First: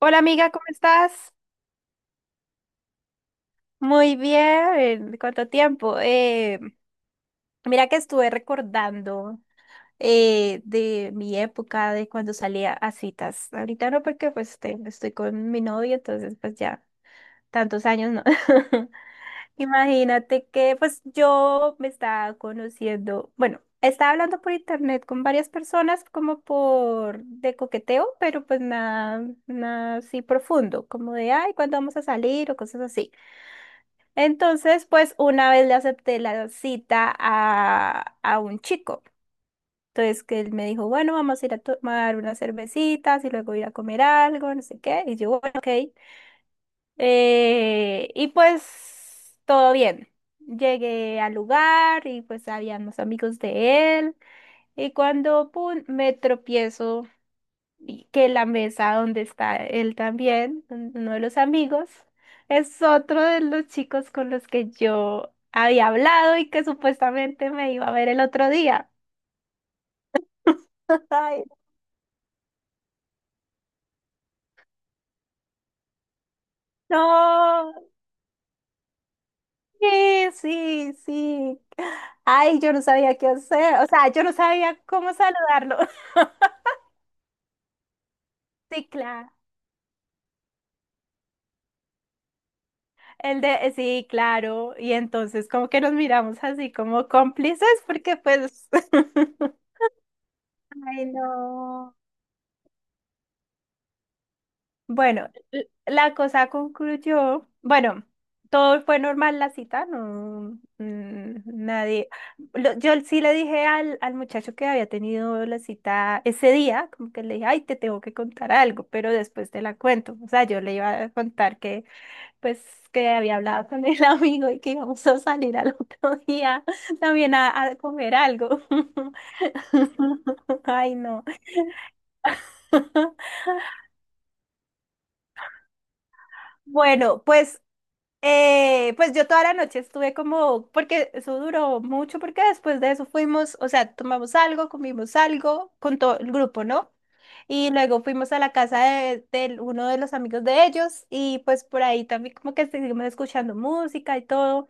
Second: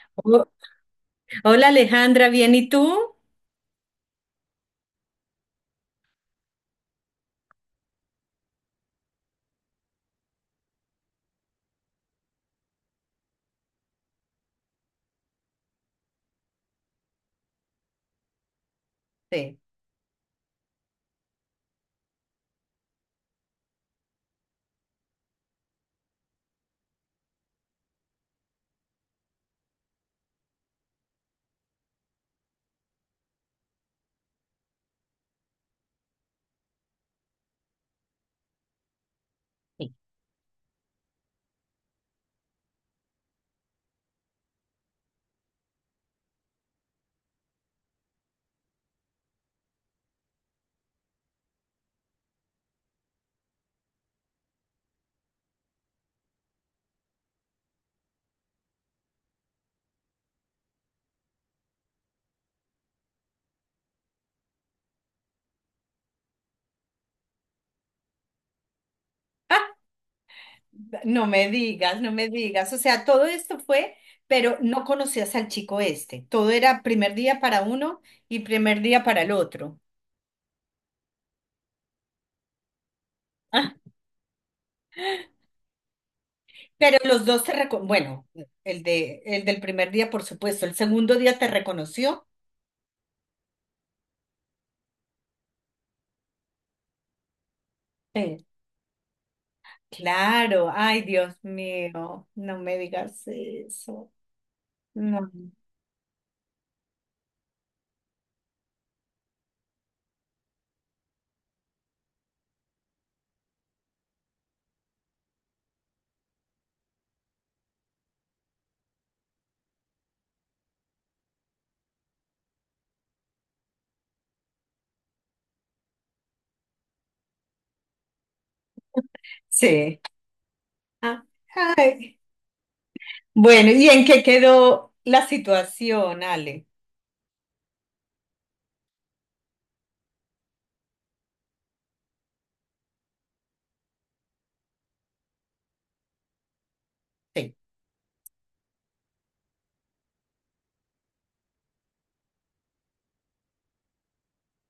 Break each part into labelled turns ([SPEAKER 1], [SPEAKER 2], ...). [SPEAKER 1] Hola
[SPEAKER 2] Oh,
[SPEAKER 1] amiga, ¿cómo estás?
[SPEAKER 2] hola Alejandra, ¿bien y tú?
[SPEAKER 1] Muy bien, ¿cuánto tiempo? Mira que estuve recordando de mi época, de cuando salía a citas. Ahorita no porque pues estoy con mi novio, entonces pues ya tantos años no.
[SPEAKER 2] Sí.
[SPEAKER 1] Imagínate que pues yo me estaba conociendo, bueno, estaba hablando por internet con varias personas como por de coqueteo, pero pues nada, nada así profundo, como de, ay, ¿cuándo vamos a salir? O cosas así. Entonces, pues una vez le acepté la cita a un chico.
[SPEAKER 2] Sí.
[SPEAKER 1] Entonces, que él me dijo, bueno, vamos a ir a tomar unas cervecitas y luego ir a comer algo, no sé qué. Y yo, bueno, ok. Y pues todo bien. Llegué al lugar y pues habían los amigos de él. Y cuando pum, me tropiezo y que la mesa donde está él también, uno de los amigos, es otro de los chicos con los que yo había hablado y que supuestamente me iba a ver el otro día.
[SPEAKER 2] Ah, no
[SPEAKER 1] Ay,
[SPEAKER 2] me digas, no me digas. O sea, todo esto fue, pero no conocías al chico este. Todo era primer día para
[SPEAKER 1] no,
[SPEAKER 2] uno y primer día para el otro.
[SPEAKER 1] sí, sí, sí. Ay, yo no sabía qué
[SPEAKER 2] Ah,
[SPEAKER 1] hacer, o sea, yo no sabía cómo saludarlo.
[SPEAKER 2] pero los dos te reco- bueno, el
[SPEAKER 1] Sí,
[SPEAKER 2] de,
[SPEAKER 1] claro.
[SPEAKER 2] el del primer día, por supuesto. El segundo día te reconoció.
[SPEAKER 1] El de, sí, claro. Y entonces como que nos miramos así como cómplices porque
[SPEAKER 2] Sí.
[SPEAKER 1] pues
[SPEAKER 2] Claro, ay
[SPEAKER 1] Ay,
[SPEAKER 2] Dios
[SPEAKER 1] no.
[SPEAKER 2] mío, no me digas eso.
[SPEAKER 1] Bueno,
[SPEAKER 2] No.
[SPEAKER 1] la cosa concluyó, bueno, todo fue normal la cita, no, nadie, yo sí le dije al muchacho que había tenido la cita ese día, como que le dije, ay, te tengo que contar algo, pero después te la cuento, o sea, yo le iba a contar que, pues, que había hablado con el amigo y que íbamos a salir al otro día también a comer algo.
[SPEAKER 2] Sí.
[SPEAKER 1] Ay,
[SPEAKER 2] Ah.
[SPEAKER 1] no.
[SPEAKER 2] Bueno, ¿y en qué quedó la situación, Ale?
[SPEAKER 1] Bueno, pues yo toda la noche estuve como, porque eso duró mucho, porque después de eso fuimos, o sea, tomamos algo, comimos algo con todo el grupo, ¿no?
[SPEAKER 2] Sí,
[SPEAKER 1] Y luego fuimos a la casa de uno de los amigos de ellos y pues por ahí también como que seguimos escuchando música y todo.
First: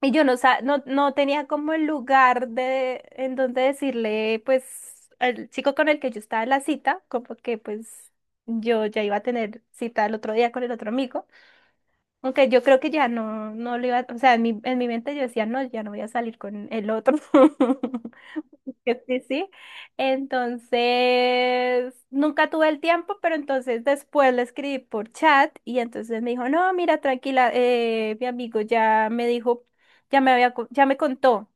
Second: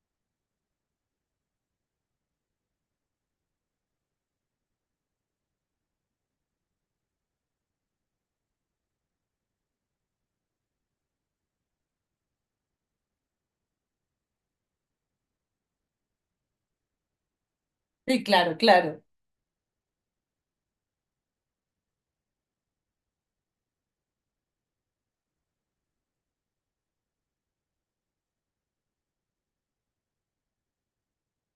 [SPEAKER 1] Y yo no, no, no tenía como el lugar de en donde decirle pues al chico con el que yo estaba en la cita, como que pues yo ya iba a tener cita el otro día con el otro amigo. Aunque yo creo que ya no, no le iba, o sea, en mi mente yo decía, no, ya no voy a salir con el otro.
[SPEAKER 2] sí, claro, claro.
[SPEAKER 1] Que sí, sí. Entonces, nunca tuve el tiempo, pero entonces después le escribí por chat y entonces me dijo, no, mira, tranquila, mi amigo ya me dijo, ya me había, ya me contó.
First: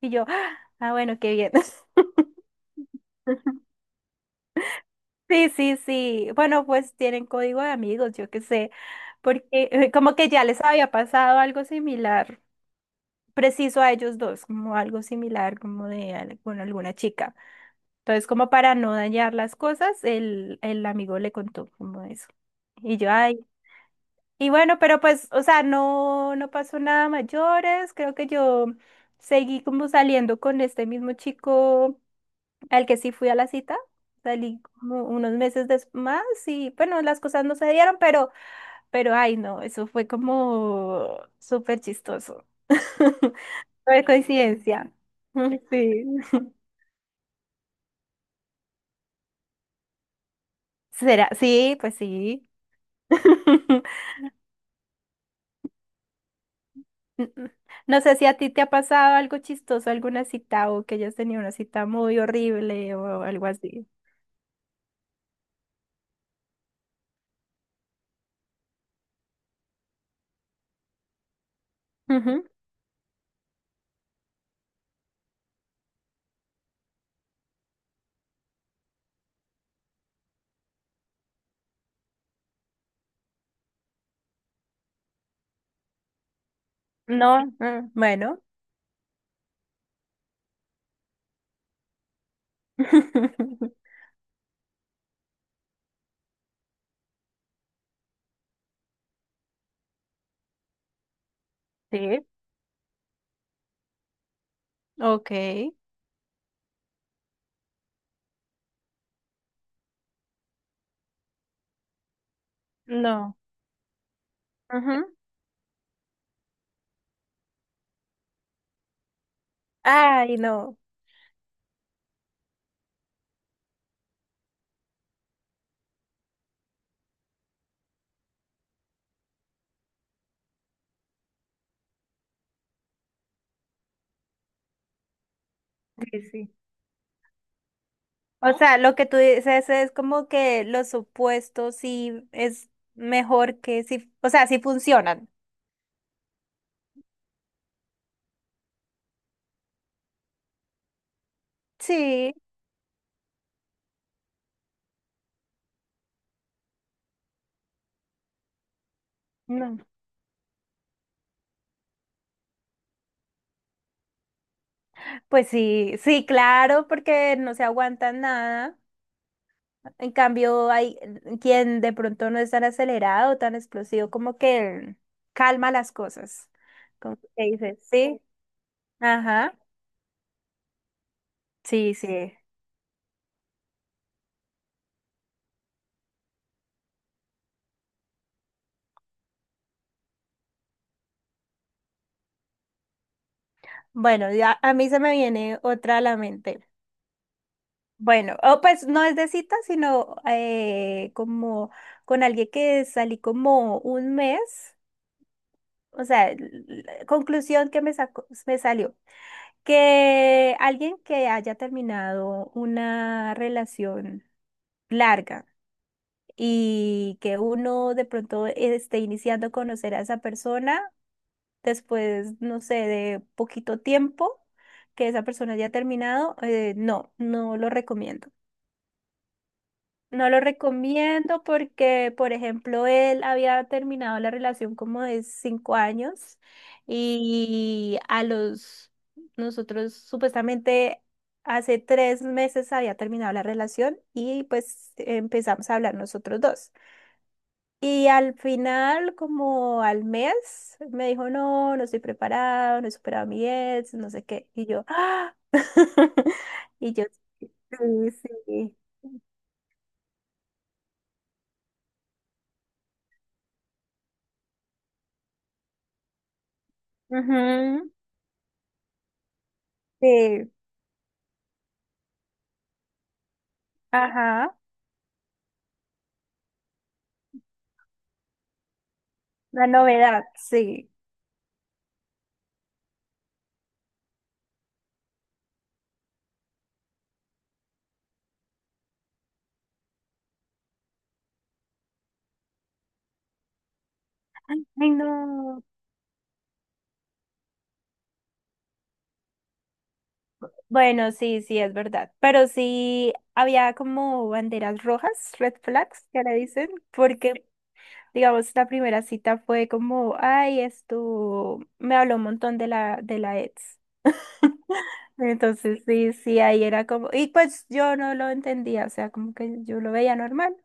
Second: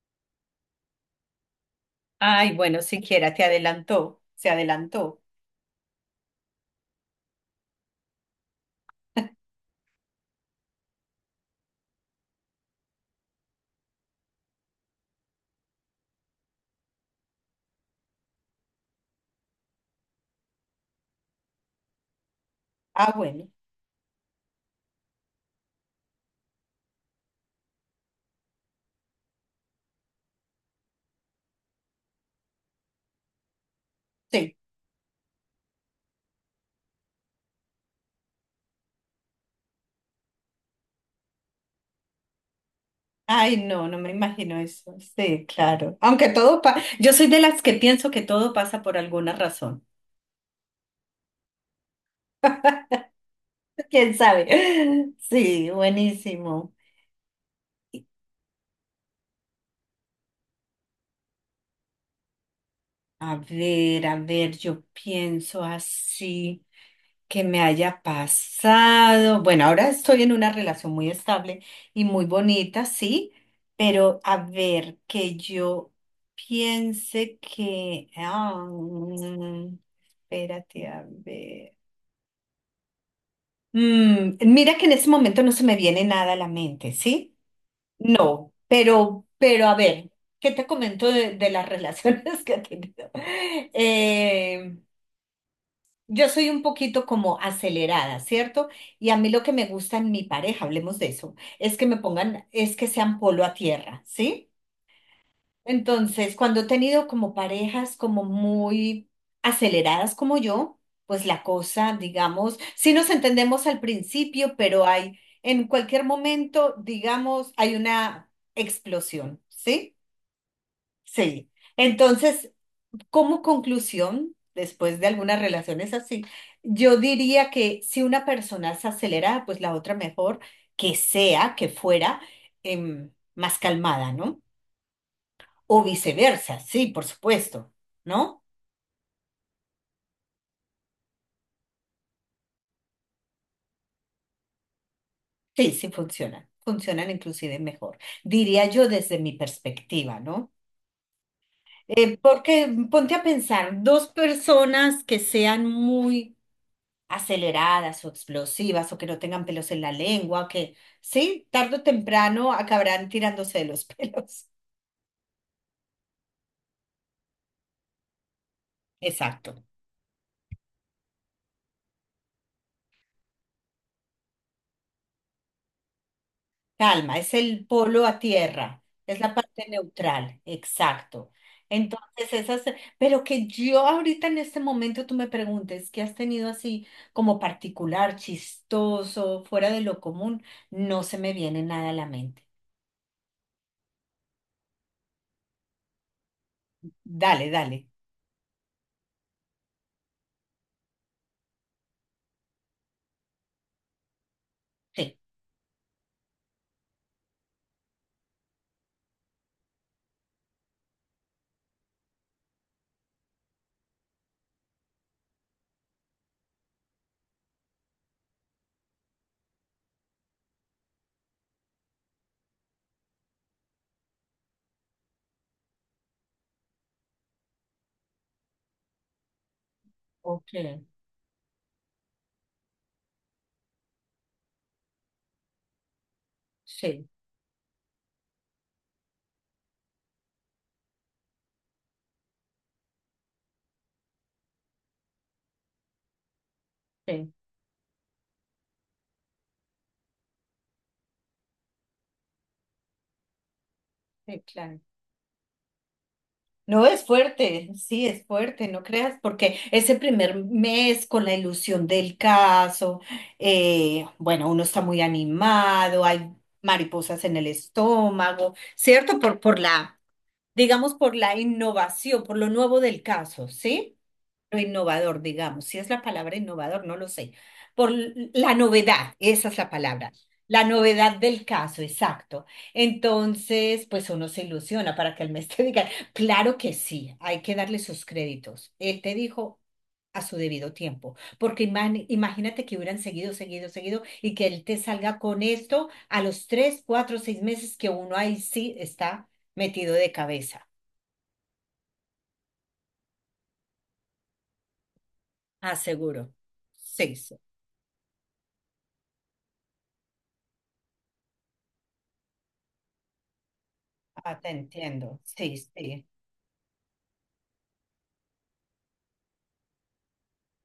[SPEAKER 1] Y yo, ah, ah, bueno, qué bien.
[SPEAKER 2] Ay, bueno, siquiera te adelantó, se adelantó.
[SPEAKER 1] Sí, sí, sí. Bueno, pues tienen código de amigos, yo qué sé, porque como que ya les había pasado algo similar. Preciso a ellos dos, como algo similar, como de con alguna chica. Entonces, como para no dañar las cosas, el amigo le contó como eso. Y yo,
[SPEAKER 2] Ah,
[SPEAKER 1] ay,
[SPEAKER 2] bueno,
[SPEAKER 1] y bueno, pero pues, o sea, no, no pasó nada mayores, creo que yo seguí como saliendo con este mismo chico al que sí fui a la cita.
[SPEAKER 2] sí.
[SPEAKER 1] Salí como unos meses después más y bueno, las cosas no se dieron, pero ay, no, eso fue como súper chistoso.
[SPEAKER 2] Ay, no,
[SPEAKER 1] No
[SPEAKER 2] no
[SPEAKER 1] es
[SPEAKER 2] me imagino
[SPEAKER 1] coincidencia.
[SPEAKER 2] eso. Sí, claro.
[SPEAKER 1] Sí.
[SPEAKER 2] Aunque todo pasa, yo soy de las que pienso que todo pasa por alguna razón.
[SPEAKER 1] ¿Será? Sí, pues sí.
[SPEAKER 2] ¿Quién sabe? Sí, buenísimo.
[SPEAKER 1] N- No sé si a ti te ha pasado algo chistoso, alguna cita o que hayas tenido una cita muy horrible o algo así.
[SPEAKER 2] A ver, yo pienso así. Que me haya pasado. Bueno, ahora estoy en una relación muy estable y muy
[SPEAKER 1] Ujú.
[SPEAKER 2] bonita, sí, pero a ver, que yo piense que... espérate, a ver. Mira que en este momento no se me viene nada a la mente, ¿sí?
[SPEAKER 1] No, bueno.
[SPEAKER 2] No, pero a ver, ¿qué te comento de las relaciones que he tenido? Eh, Yo soy un poquito como acelerada, ¿cierto? Y a mí lo que me gusta en mi pareja, hablemos de eso, es que me
[SPEAKER 1] Sí,
[SPEAKER 2] pongan, es que sean polo a tierra, ¿sí?
[SPEAKER 1] ok.
[SPEAKER 2] Entonces, cuando he tenido como parejas como muy aceleradas como yo, pues la cosa, digamos, sí nos
[SPEAKER 1] No.
[SPEAKER 2] entendemos al principio, pero
[SPEAKER 1] Ujú.
[SPEAKER 2] hay, en cualquier momento, digamos, hay una explosión, ¿sí?
[SPEAKER 1] Ay, no.
[SPEAKER 2] Sí. Entonces, como conclusión, después de algunas relaciones así, yo diría que si una persona es acelerada, pues la otra mejor que sea, que fuera más calmada, ¿no? O
[SPEAKER 1] Sí,
[SPEAKER 2] viceversa,
[SPEAKER 1] sí.
[SPEAKER 2] sí, por supuesto, ¿no?
[SPEAKER 1] O sea, lo que tú dices es como que los opuestos sí es mejor que si, o sea, sí funcionan.
[SPEAKER 2] Sí, sí funcionan, funcionan inclusive mejor, diría yo desde mi perspectiva, ¿no?
[SPEAKER 1] Sí.
[SPEAKER 2] Porque ponte a pensar, dos personas que sean muy aceleradas o explosivas o que no tengan pelos
[SPEAKER 1] No.
[SPEAKER 2] en la lengua, que sí, tarde o temprano acabarán tirándose de los pelos.
[SPEAKER 1] Pues sí, sí, claro, porque no se aguantan nada.
[SPEAKER 2] Exacto.
[SPEAKER 1] En cambio, hay quien de pronto no es tan acelerado, tan explosivo, como que calma las cosas. Como
[SPEAKER 2] Calma,
[SPEAKER 1] que
[SPEAKER 2] es el
[SPEAKER 1] dices,
[SPEAKER 2] polo a
[SPEAKER 1] sí,
[SPEAKER 2] tierra, es la
[SPEAKER 1] ajá,
[SPEAKER 2] parte neutral, exacto.
[SPEAKER 1] sí,
[SPEAKER 2] Entonces,
[SPEAKER 1] sí.
[SPEAKER 2] esas, pero que yo ahorita en este momento tú me preguntes, ¿qué has tenido así como particular, chistoso, fuera de lo común? No se me viene nada a la mente.
[SPEAKER 1] Bueno, ya a mí se me viene otra a la mente.
[SPEAKER 2] Dale, dale.
[SPEAKER 1] Bueno, o pues no es de cita, sino como con alguien que salí como un mes.
[SPEAKER 2] Sí.
[SPEAKER 1] O sea, conclusión que me sacó, me salió. Que alguien que haya terminado una relación larga y que uno de pronto esté iniciando a conocer a esa persona después, no sé, de poquito tiempo que esa persona haya terminado, no, no lo recomiendo. No lo
[SPEAKER 2] Ok.
[SPEAKER 1] recomiendo porque, por ejemplo, él había terminado la relación como de 5 años
[SPEAKER 2] Sí,
[SPEAKER 1] y a los, nosotros supuestamente hace 3 meses había terminado la relación y pues empezamos a hablar nosotros dos.
[SPEAKER 2] sí,
[SPEAKER 1] Y al final, como al mes, me dijo, no, no estoy preparado, no he superado a mi ex, no sé
[SPEAKER 2] sí,
[SPEAKER 1] qué. Y
[SPEAKER 2] claro.
[SPEAKER 1] yo, ¡ah!
[SPEAKER 2] No,
[SPEAKER 1] Y
[SPEAKER 2] es
[SPEAKER 1] yo,
[SPEAKER 2] fuerte, sí,
[SPEAKER 1] sí,
[SPEAKER 2] es fuerte,
[SPEAKER 1] sí.
[SPEAKER 2] no creas, porque ese primer mes con la ilusión del caso, bueno, uno está muy animado, hay mariposas en el
[SPEAKER 1] Ujú,
[SPEAKER 2] estómago, ¿cierto? Por la,
[SPEAKER 1] sí.
[SPEAKER 2] digamos, por la innovación, por lo nuevo del caso, ¿sí?
[SPEAKER 1] Ajá,
[SPEAKER 2] Lo innovador, digamos, si es la palabra innovador, no lo sé, por l- la novedad, esa es
[SPEAKER 1] la
[SPEAKER 2] la palabra,
[SPEAKER 1] novedad,
[SPEAKER 2] la
[SPEAKER 1] sí.
[SPEAKER 2] novedad del caso, exacto. Entonces, pues uno se ilusiona para que el mes te diga, claro que sí, hay que darle sus créditos. Él te dijo a su debido tiempo, porque imag- imagínate que hubieran seguido, seguido, seguido y que él te
[SPEAKER 1] Ay,
[SPEAKER 2] salga con
[SPEAKER 1] no.
[SPEAKER 2] esto a los tres, cuatro, seis meses que uno ahí sí está metido de cabeza,
[SPEAKER 1] Bueno, sí, sí, es verdad. Pero sí había como banderas rojas, red flags, que
[SPEAKER 2] aseguro.
[SPEAKER 1] le dicen,
[SPEAKER 2] Sí, sí.
[SPEAKER 1] porque, digamos, la primera cita fue como, ay, esto, me habló un montón de la ex.
[SPEAKER 2] Ah, te entiendo. Sí,
[SPEAKER 1] Entonces,
[SPEAKER 2] sí.
[SPEAKER 1] sí, sí, ahí era como, y pues yo no lo entendía, o sea, como que yo lo veía normal,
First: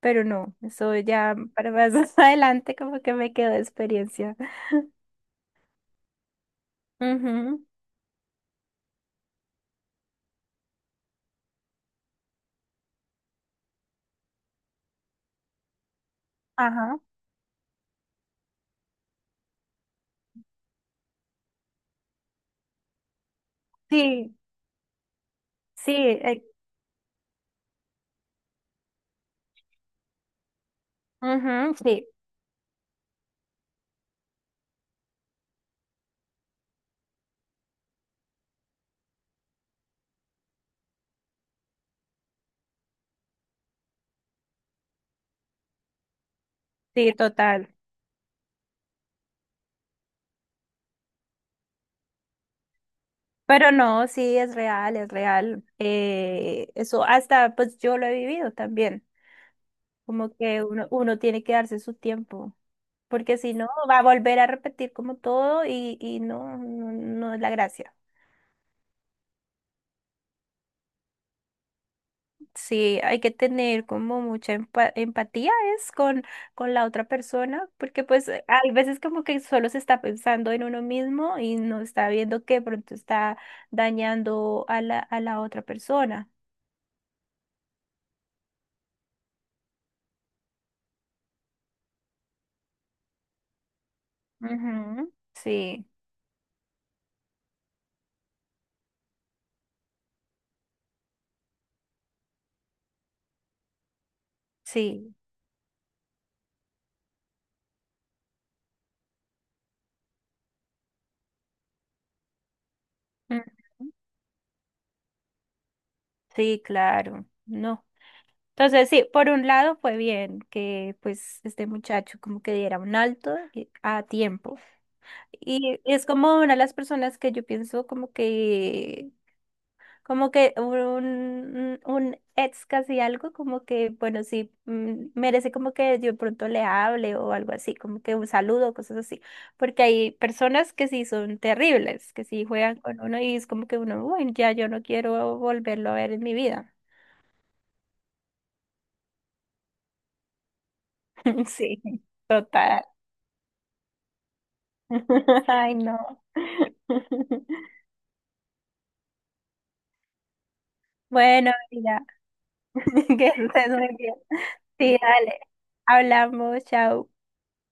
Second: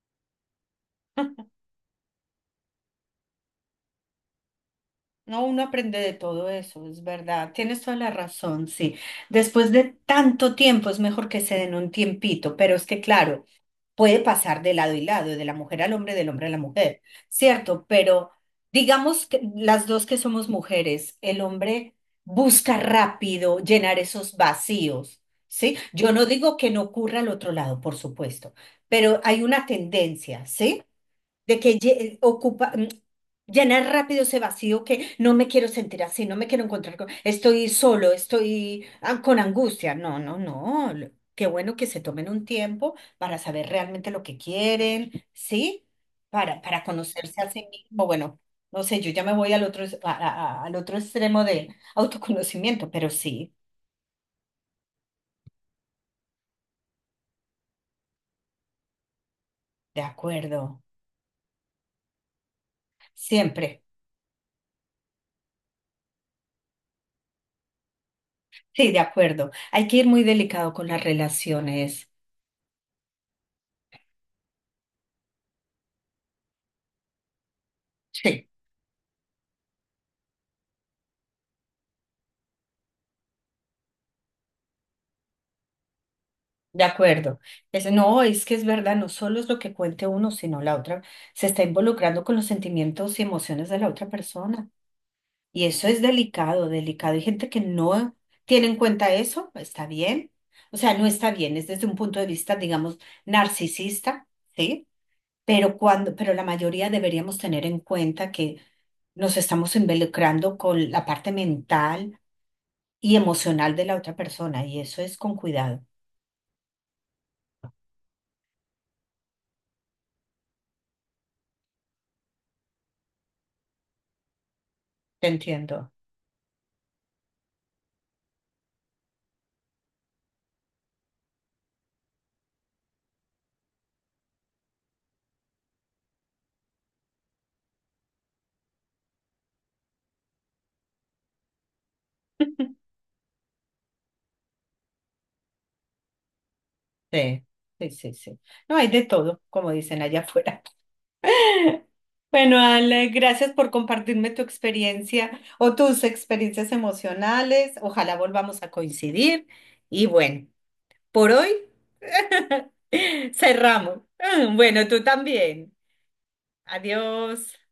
[SPEAKER 1] pero no, eso ya para más adelante como que me quedó de experiencia.
[SPEAKER 2] No, uno aprende de todo eso, es verdad.
[SPEAKER 1] Ujú,
[SPEAKER 2] Tienes toda la razón, sí. Después de tanto tiempo es mejor que se den un tiempito, pero es que claro, puede pasar de lado y lado, de la mujer al hombre, del hombre a la
[SPEAKER 1] ajá.
[SPEAKER 2] mujer, ¿cierto? Pero digamos que las dos que somos mujeres, el hombre busca rápido llenar
[SPEAKER 1] Sí,
[SPEAKER 2] esos vacíos, ¿sí?
[SPEAKER 1] sí,
[SPEAKER 2] Yo no digo que no ocurra al otro lado, por supuesto, pero hay una tendencia, ¿sí? De
[SPEAKER 1] ujú,
[SPEAKER 2] que lle-
[SPEAKER 1] sí,
[SPEAKER 2] ocupa, llenar rápido ese vacío que no me quiero sentir así, no me quiero encontrar con, estoy solo, estoy con angustia. No, no, no. lo- Qué bueno que se tomen un tiempo para saber realmente lo que quieren, ¿sí? Para
[SPEAKER 1] sí,
[SPEAKER 2] conocerse a sí
[SPEAKER 1] total.
[SPEAKER 2] mismo. Bueno, no sé, yo ya me voy al otro, es- a- al otro extremo de autoconocimiento, pero sí,
[SPEAKER 1] Pero no, sí, es real, es real. Eso hasta, pues yo lo he vivido también,
[SPEAKER 2] de
[SPEAKER 1] como que
[SPEAKER 2] acuerdo,
[SPEAKER 1] uno tiene que darse su tiempo, porque si no,
[SPEAKER 2] siempre.
[SPEAKER 1] va a volver a repetir como todo y no, no, no es la gracia.
[SPEAKER 2] Sí, de acuerdo. Hay que ir muy delicado con las relaciones.
[SPEAKER 1] Sí, hay que tener como mucha empatía es con la otra persona, porque pues
[SPEAKER 2] Sí.
[SPEAKER 1] hay veces como que solo se está pensando en uno mismo y no está viendo que pronto está dañando a la otra persona.
[SPEAKER 2] De acuerdo. Es, no, es que es verdad, no solo es lo que cuente uno, sino la otra se está involucrando con los sentimientos y emociones de la otra persona.
[SPEAKER 1] Ujú,
[SPEAKER 2] Y eso
[SPEAKER 1] sí,
[SPEAKER 2] es delicado, delicado. Hay gente que no tiene en cuenta eso, está bien. O sea, no está bien, es desde un punto de vista, digamos, narcisista, ¿sí?
[SPEAKER 1] sí.
[SPEAKER 2] Pero cuando, pero la mayoría deberíamos tener en cuenta que nos estamos involucrando con la parte mental y
[SPEAKER 1] Ujú,
[SPEAKER 2] emocional de la otra persona, y eso es con cuidado.
[SPEAKER 1] sí, claro. No. Entonces, sí, por un lado fue bien que pues este muchacho como que diera un alto a tiempo.
[SPEAKER 2] Te
[SPEAKER 1] Y
[SPEAKER 2] entiendo.
[SPEAKER 1] es como una de las personas que yo pienso como que un ex casi algo, como que, bueno, sí, merece como que yo de pronto le hable o algo así, como que un saludo, cosas así. Porque hay personas que sí son terribles, que sí juegan con uno y es como que uno, bueno, ya yo no quiero volverlo a ver en mi vida.
[SPEAKER 2] Sí, sí, sí, sí. No hay de todo, como dicen allá afuera.
[SPEAKER 1] Sí,
[SPEAKER 2] Bueno,
[SPEAKER 1] total.
[SPEAKER 2] Ale, gracias por compartirme tu experiencia o
[SPEAKER 1] Ay, no.
[SPEAKER 2] tus experiencias emocionales. Ojalá volvamos a coincidir. Y bueno, por hoy
[SPEAKER 1] Bueno, mira, que estés muy
[SPEAKER 2] cerramos.
[SPEAKER 1] bien.
[SPEAKER 2] Bueno,
[SPEAKER 1] Sí,
[SPEAKER 2] tú
[SPEAKER 1] dale.
[SPEAKER 2] también.
[SPEAKER 1] Hablamos, chao.
[SPEAKER 2] Adiós.